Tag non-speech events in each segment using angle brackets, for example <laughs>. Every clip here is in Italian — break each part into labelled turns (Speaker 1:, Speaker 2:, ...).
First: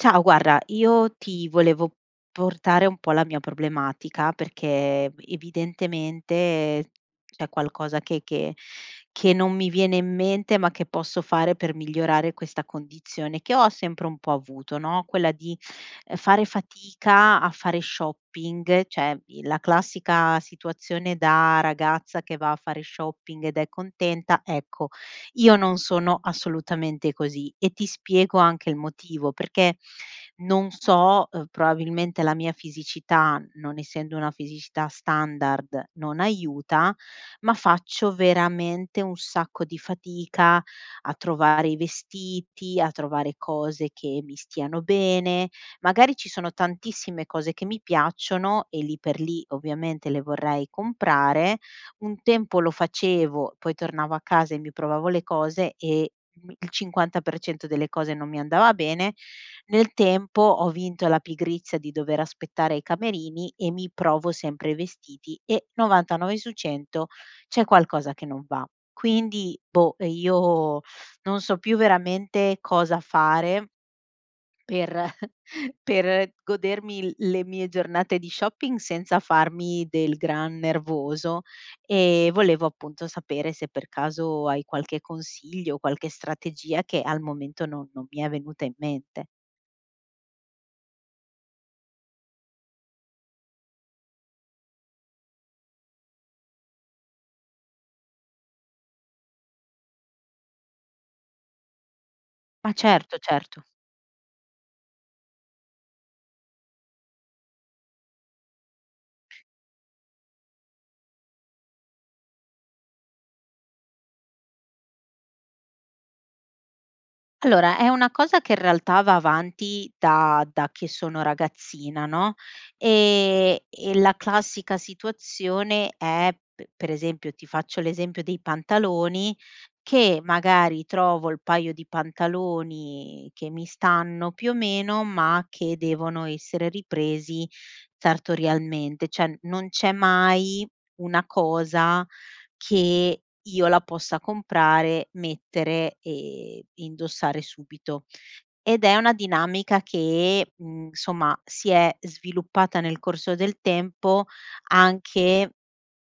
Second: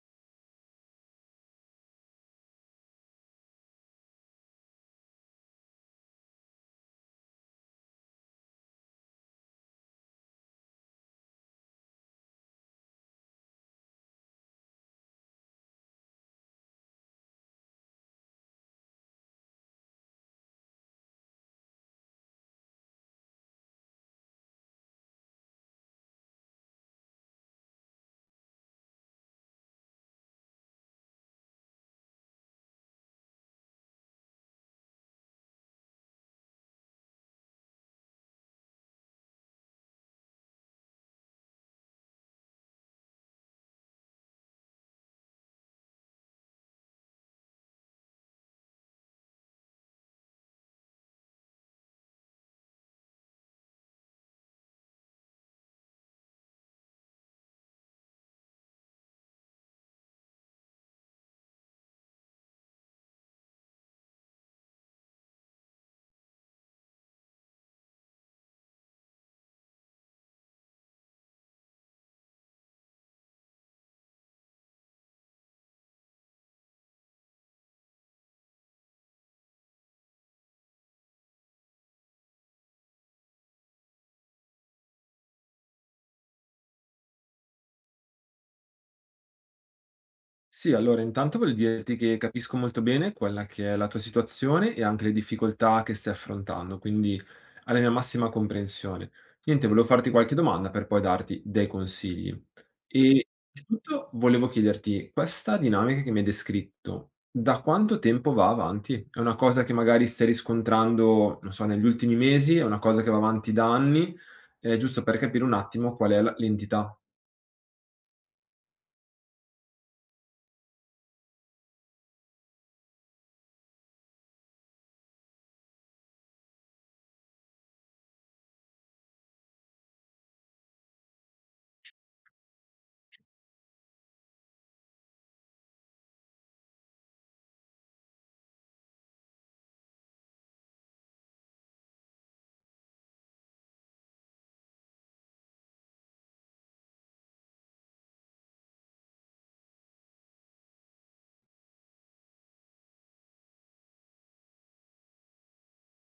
Speaker 1: Ciao, guarda, io ti volevo portare un po' la mia problematica perché evidentemente c'è qualcosa che non mi viene in mente, ma che posso fare per migliorare questa condizione che ho sempre un po' avuto, no? Quella di fare fatica a fare shopping, cioè la classica situazione da ragazza che va a fare shopping ed è contenta, ecco io non sono assolutamente così e ti spiego anche il motivo, perché non so, probabilmente la mia fisicità, non essendo una fisicità standard, non aiuta, ma faccio veramente un sacco di fatica a trovare i vestiti, a trovare cose che mi stiano bene. Magari ci sono tantissime cose che mi piacciono e lì per lì ovviamente le vorrei comprare, un tempo lo facevo, poi tornavo a casa e mi provavo le cose e mi il 50% delle cose non mi andava bene. Nel tempo ho vinto la pigrizia di dover aspettare i camerini e mi provo sempre i vestiti e 99 su 100 c'è qualcosa che non va. Quindi, io non so più veramente cosa fare per <laughs> per godermi l le mie giornate di shopping senza farmi del gran nervoso, e volevo appunto sapere se per caso hai qualche consiglio, qualche strategia che al momento non mi è venuta in mente.
Speaker 2: Sì, allora intanto voglio dirti che capisco molto bene quella che è la tua situazione e anche le difficoltà che stai affrontando, quindi alla mia massima comprensione. Niente, volevo farti qualche domanda per poi darti dei consigli.
Speaker 1: Ma
Speaker 2: E
Speaker 1: certo, certo.
Speaker 2: innanzitutto volevo chiederti, questa dinamica che mi hai descritto, da quanto tempo va avanti? È una cosa che magari stai riscontrando, non so, negli ultimi mesi, è una cosa che va avanti da anni? Giusto per capire un attimo qual è l'entità.
Speaker 1: Allora, è una cosa che in realtà va avanti da che sono ragazzina, no, e la classica situazione è p per esempio, ti faccio l'esempio dei pantaloni, che magari trovo il paio di pantaloni che mi stanno più o meno, ma che devono essere ripresi sartorialmente, cioè non c'è mai una cosa che io la possa comprare, mettere e indossare subito. Ed è una dinamica che, insomma si è sviluppata nel corso del tempo anche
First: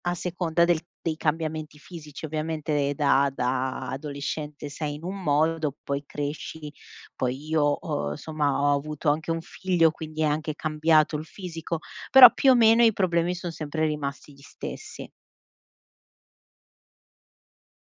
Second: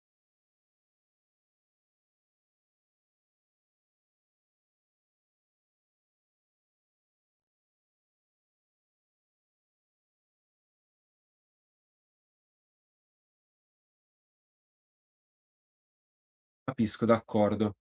Speaker 1: a seconda del dei cambiamenti fisici. Ovviamente da adolescente sei in un modo, poi cresci, poi io ho insomma ho avuto anche un figlio, quindi è anche cambiato il fisico, però più o meno i problemi son sempre rimasti gli stessi.
Speaker 2: Capisco, d'accordo.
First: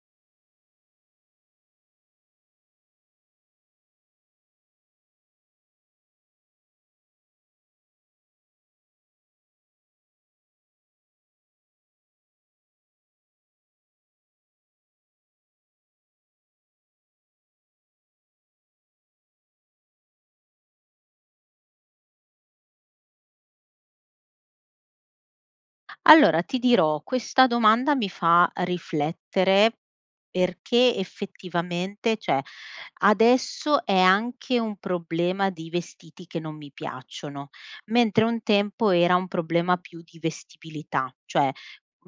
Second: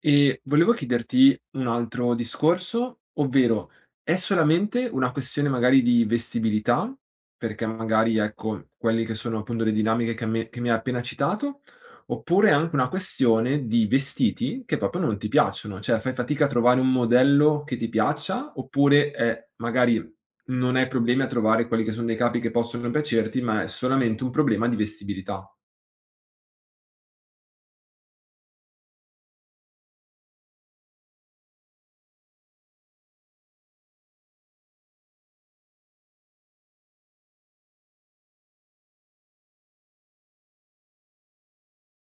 Speaker 2: E volevo chiederti un altro discorso, ovvero è solamente una questione magari di vestibilità, perché magari ecco quelle che sono appunto le dinamiche che mi hai appena citato, oppure è anche una questione di vestiti che proprio non ti piacciono, cioè fai fatica a trovare un modello che ti piaccia, oppure è magari non hai problemi a trovare quelli che sono dei capi che possono piacerti, ma è solamente un problema di vestibilità.
Speaker 1: Allora ti dirò, questa domanda mi fa riflettere perché effettivamente cioè, adesso è anche un problema di vestiti che non mi piacciono, mentre un tempo era un problema più di vestibilità, cioè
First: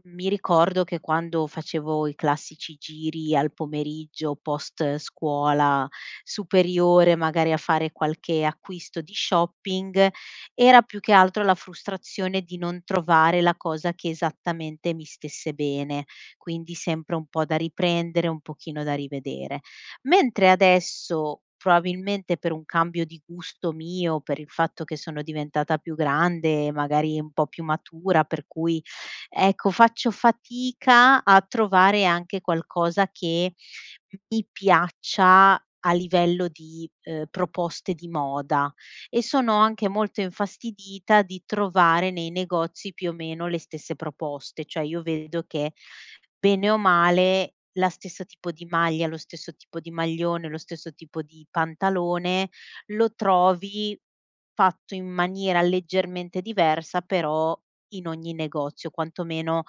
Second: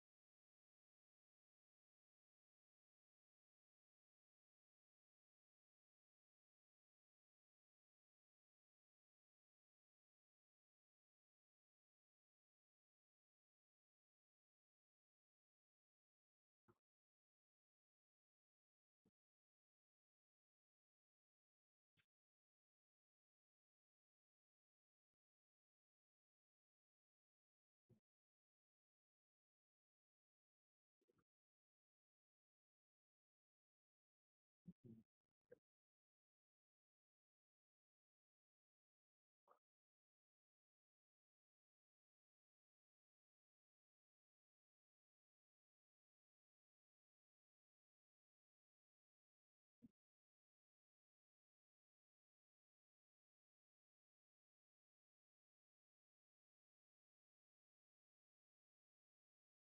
Speaker 1: mi ricordo che quando facevo i classici giri al pomeriggio post scuola superiore, magari a fare qualche acquisto di shopping, era più che altro la frustrazione di non trovare la cosa che esattamente mi stesse bene, quindi sempre un po' da riprendere, un pochino da rivedere. Mentre adesso probabilmente per un cambio di gusto mio, per il fatto che sono diventata più grande, magari un po' più matura, per cui ecco, faccio fatica a trovare anche qualcosa che mi piaccia a livello di, proposte di moda e sono anche molto infastidita di trovare nei negozi più o meno le stesse proposte. Cioè io vedo che, bene o male, la stessa tipo di maglia, lo stesso tipo di maglione, lo stesso tipo di pantalone lo trovi fatto in maniera leggermente diversa, però in ogni negozio, quantomeno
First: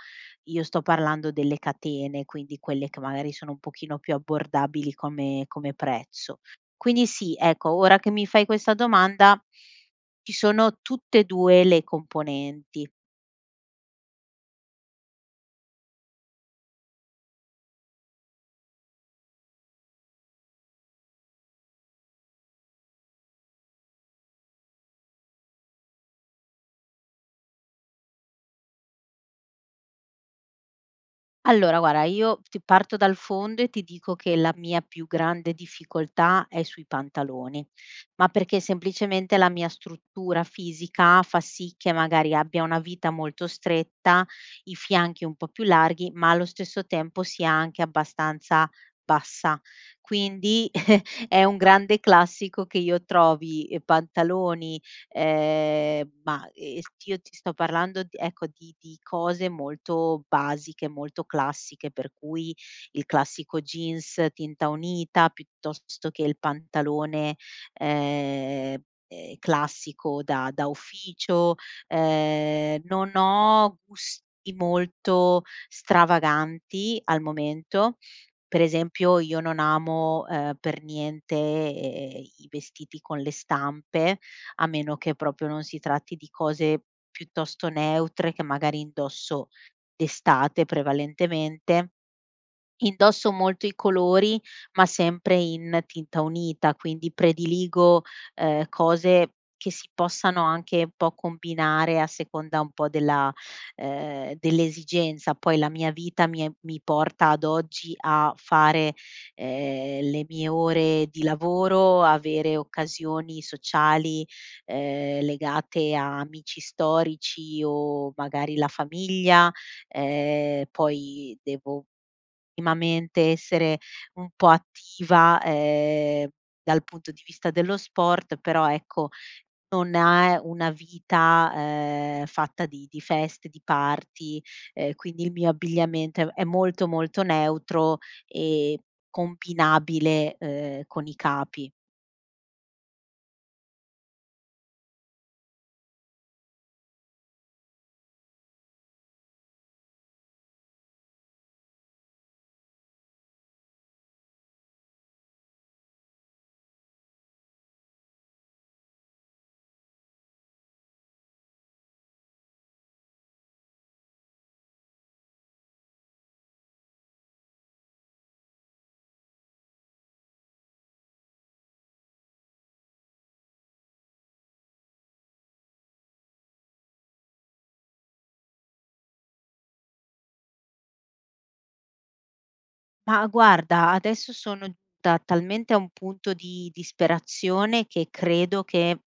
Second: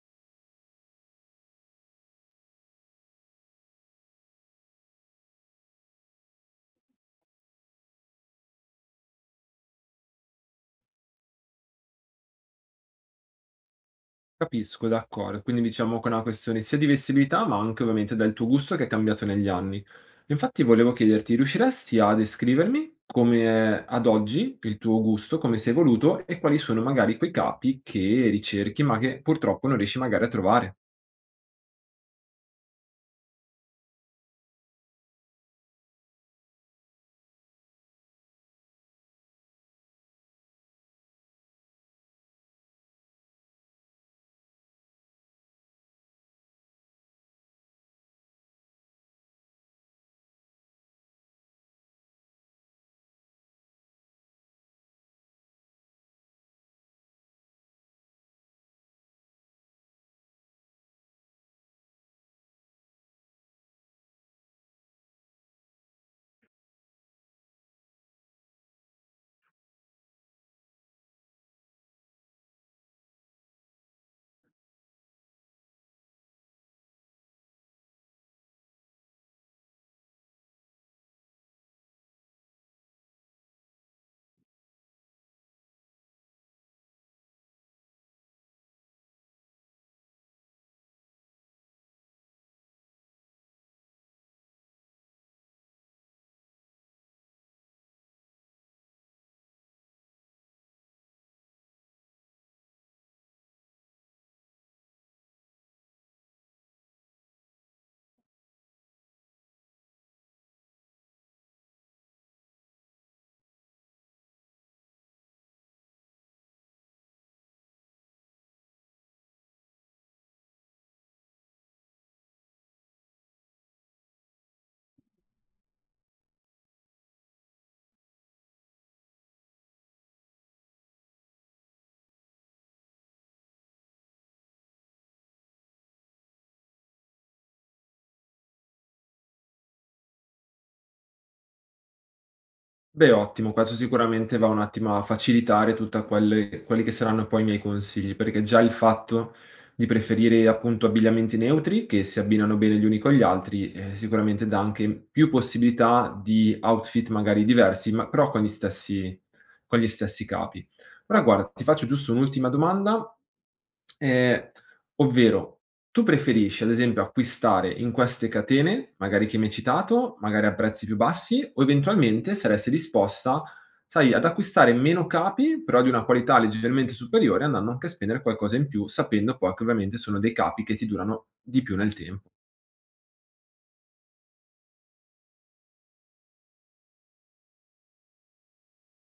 Speaker 1: io sto parlando delle catene, quindi quelle che magari sono un pochino più abbordabili come prezzo. Quindi sì, ecco, ora che mi fai questa domanda, ci sono tutte e 2 le componenti.
Speaker 2: Capisco, d'accordo. Quindi diciamo che è una questione sia di vestibilità, ma anche ovviamente del tuo gusto che è cambiato negli anni. Infatti volevo chiederti, riusciresti a descrivermi come è ad oggi il tuo gusto, come si è evoluto e quali sono magari quei capi che ricerchi, ma che purtroppo non riesci magari a trovare?
Speaker 1: Allora guarda, io ti parto dal fondo e ti dico che la mia più grande difficoltà è sui pantaloni, ma perché semplicemente la mia struttura fisica fa sì che magari abbia una vita molto stretta, i fianchi un po' più larghi, ma allo stesso tempo sia anche abbastanza bassa. Quindi <laughs> è un grande classico che io trovi, pantaloni. Ma, s Io ti sto parlando d ecco, di cose molto basiche, molto classiche, per cui il classico jeans tinta unita, piuttosto che il pantalone, ehm, classico da ufficio. Non ho gusti molto stravaganti al momento. Per esempio, io non amo, per niente, i vestiti con le stampe, a meno che proprio non si tratti di cose piuttosto neutre che magari indosso d'estate prevalentemente. Indosso molto i colori, ma sempre in tinta unita, quindi prediligo, cose che si possano anche un po' combinare a seconda un po' della dell'esigenza. Poi la mia vita mi è mi porta ad oggi a fare, le mie ore di lavoro, avere occasioni sociali, legate a amici storici o magari la famiglia, poi devo minimamente essere un po' attiva, dal punto di vista dello sport, però ecco, non è una vita, fatta di feste, di party, quindi il mio abbigliamento è molto, molto neutro e combinabile, con i capi.
Speaker 2: Beh, ottimo, questo sicuramente va un attimo a facilitare tutta quelle quelli che saranno poi i miei consigli, perché già il fatto di preferire appunto abbigliamenti neutri che si abbinano bene gli uni con gli altri, sicuramente dà anche più possibilità di outfit magari diversi, ma però con gli stessi capi. Ora guarda, ti faccio giusto un'ultima domanda, ehm, ovvero tu preferisci, ad esempio, acquistare in queste catene, magari che mi hai citato, magari a prezzi più bassi, o eventualmente saresti disposta, sai, ad acquistare meno capi, però di una qualità leggermente superiore, andando anche a spendere qualcosa in più, sapendo poi che ovviamente sono dei capi che ti durano di più nel tempo.
Speaker 1: Ma guarda, adesso sono giunta talmente a un punto di disperazione che credo che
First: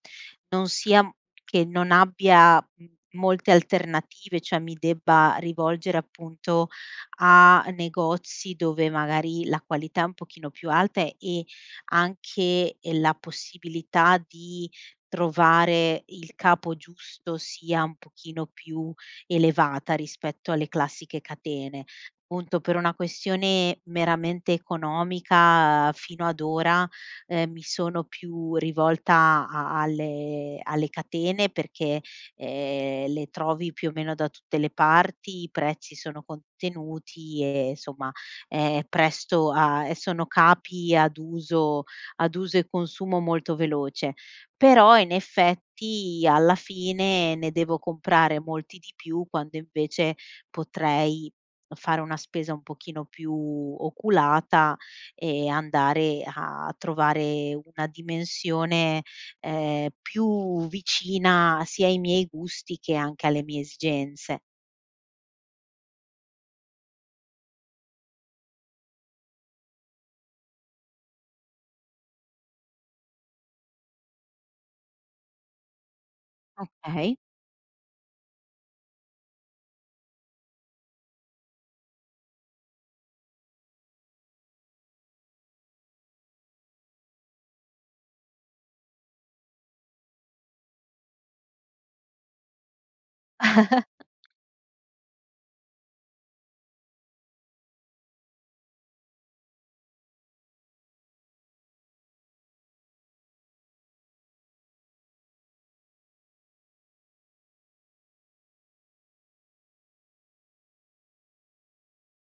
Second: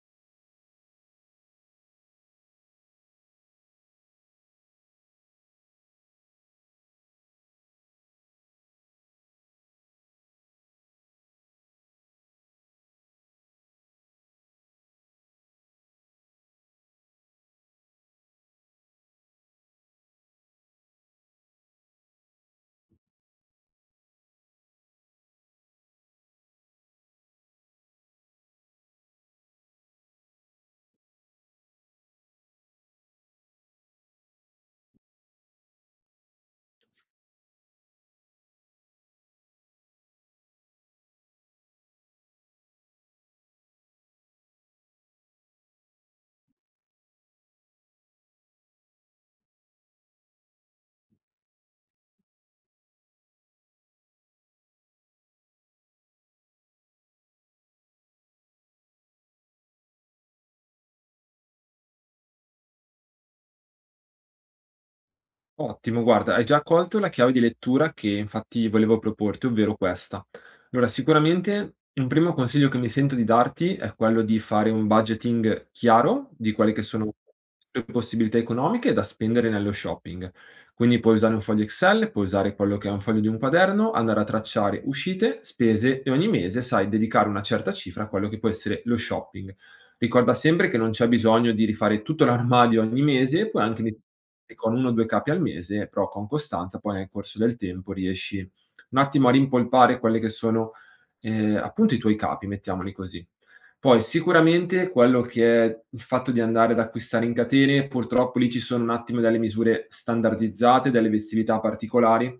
Speaker 1: non sia che non abbia m molte alternative, cioè mi debba rivolgere appunto a negozi dove magari la qualità è un pochino più alta e anche, la possibilità di trovare il capo giusto sia un pochino più elevata rispetto alle classiche catene. Punto per una questione meramente economica fino ad ora, mi sono più rivolta a alle catene perché, le trovi più o meno da tutte le parti, i prezzi sono contenuti e insomma, è presto a e sono capi ad uso e consumo molto veloce. Però in effetti alla fine ne devo comprare molti di più quando invece potrei fare una spesa un pochino più oculata e andare a trovare una dimensione, più vicina sia ai miei gusti che anche alle mie esigenze.
Speaker 2: Ottimo, guarda, hai già colto la chiave di lettura che infatti volevo proporti, ovvero questa. Allora, sicuramente un primo consiglio che mi sento di darti è quello di fare un budgeting chiaro di quelle che sono
Speaker 1: Okay.
Speaker 2: le tue possibilità economiche da spendere nello shopping. Quindi puoi usare un foglio Excel, puoi usare quello che è un foglio di un quaderno, andare a tracciare uscite, spese e ogni mese, sai, dedicare una certa cifra a quello che può essere lo shopping. Ricorda sempre che non c'è bisogno di rifare tutto l'armadio ogni mese, puoi anche iniziare
Speaker 1: <laughs>
Speaker 2: con 1 o 2 capi al mese, però con costanza poi nel corso del tempo riesci un attimo a rimpolpare quelle che sono, appunto i tuoi capi, mettiamoli così. Poi sicuramente quello che è il fatto di andare ad acquistare in catene, purtroppo lì ci sono un attimo delle misure standardizzate, delle festività particolari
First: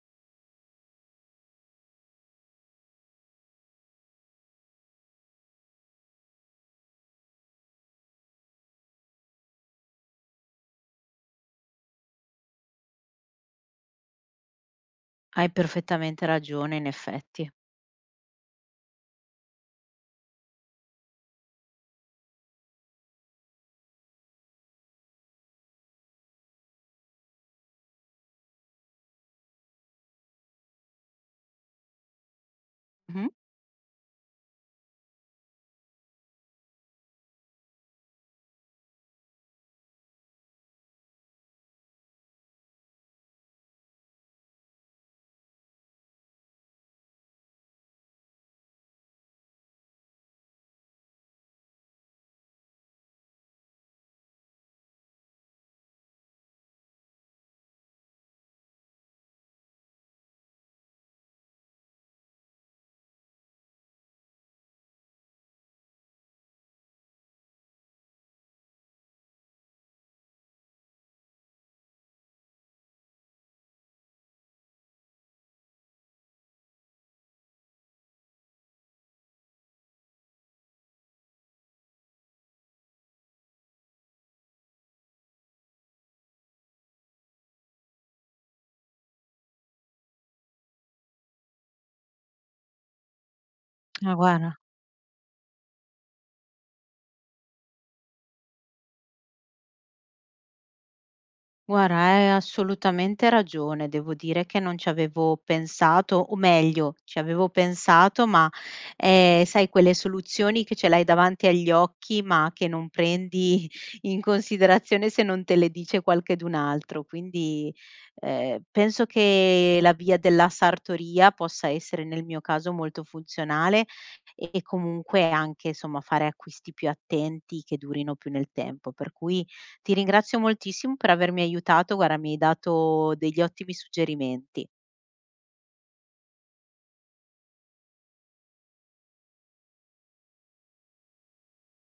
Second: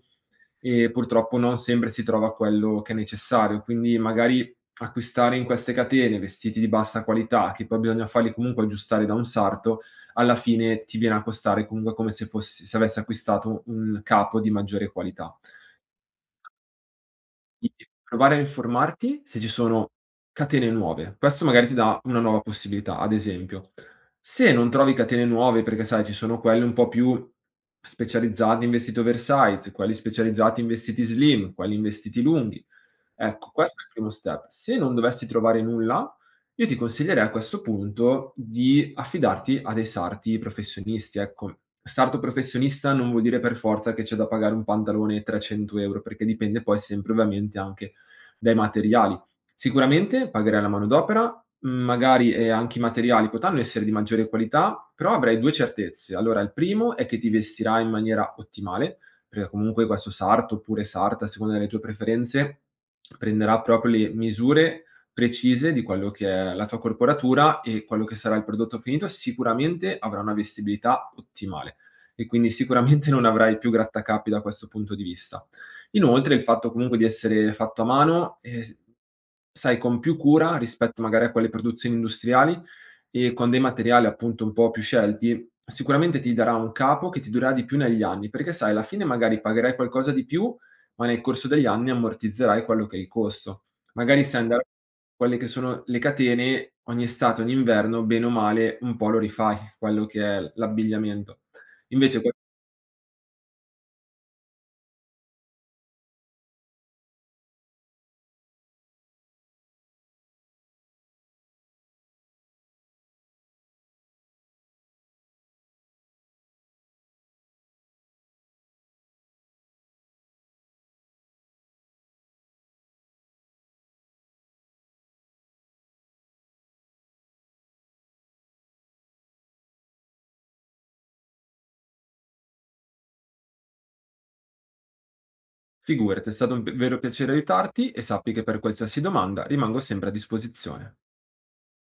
Speaker 2: e purtroppo non sempre si trova quello che è necessario. Quindi magari acquistare in queste catene vestiti di bassa qualità, che poi bisogna farli comunque aggiustare da un sarto, alla fine ti viene a costare comunque come se avessi acquistato un capo di maggiore qualità.
Speaker 1: Hai perfettamente ragione in effetti.
Speaker 2: Quindi provare a informarti se ci sono catene nuove. Questo magari ti dà una nuova possibilità, ad esempio. Se non trovi catene nuove, perché sai ci sono quelle un po' più specializzate in vestiti oversize, quelli specializzati in vestiti slim, quelli in vestiti lunghi.
Speaker 1: Mh-mh.
Speaker 2: Ecco, questo è il primo step. Se non dovessi trovare nulla, io ti consiglierei a questo punto di affidarti a dei sarti professionisti, ecco. Sarto professionista non vuol dire per forza che c'è da pagare un pantalone 300 €, perché dipende poi sempre ovviamente anche dai materiali. Sicuramente pagherai la manodopera, magari, anche i materiali potranno essere di maggiore qualità, però avrai 2 certezze. Allora, il primo è che ti vestirà in maniera ottimale, perché comunque questo sarto oppure sarta, a seconda delle tue preferenze, prenderà proprio le misure precise di quello che è la tua corporatura e quello che sarà il prodotto finito, sicuramente avrà una vestibilità ottimale e quindi sicuramente non avrai più grattacapi da questo punto di vista. Inoltre il fatto comunque di essere fatto a mano, s sai, con più cura rispetto magari a quelle produzioni industriali e con dei materiali appunto un po' più scelti. Sicuramente ti darà un capo che ti durerà di più negli anni, perché sai, alla fine magari pagherai qualcosa di più, ma nel corso degli anni ammortizzerai quello che è il costo.
Speaker 1: Ma
Speaker 2: Magari se
Speaker 1: guarda.
Speaker 2: andrà quelle che sono le catene, ogni estate, ogni inverno, bene o male, un po' lo rifai, quello che è l'abbigliamento.
Speaker 1: Guarda,
Speaker 2: Invece,
Speaker 1: hai
Speaker 2: que
Speaker 1: assolutamente ragione. Devo dire che non ci avevo pensato, o meglio, ci avevo pensato, ma sai, quelle soluzioni che ce l'hai davanti agli occhi, ma che non prendi <laughs> in considerazione se non te le dice qualchedun altro. Quindi penso che la via della sartoria possa essere nel mio caso molto funzionale e comunque anche, insomma, fare acquisti più attenti che durino più nel tempo. Per cui ti ringrazio moltissimo per avermi aiutato, guarda, mi hai dato degli ottimi suggerimenti.
Speaker 2: figurati, è stato un p vero piacere aiutarti e sappi che per qualsiasi domanda rimango sempre a disposizione.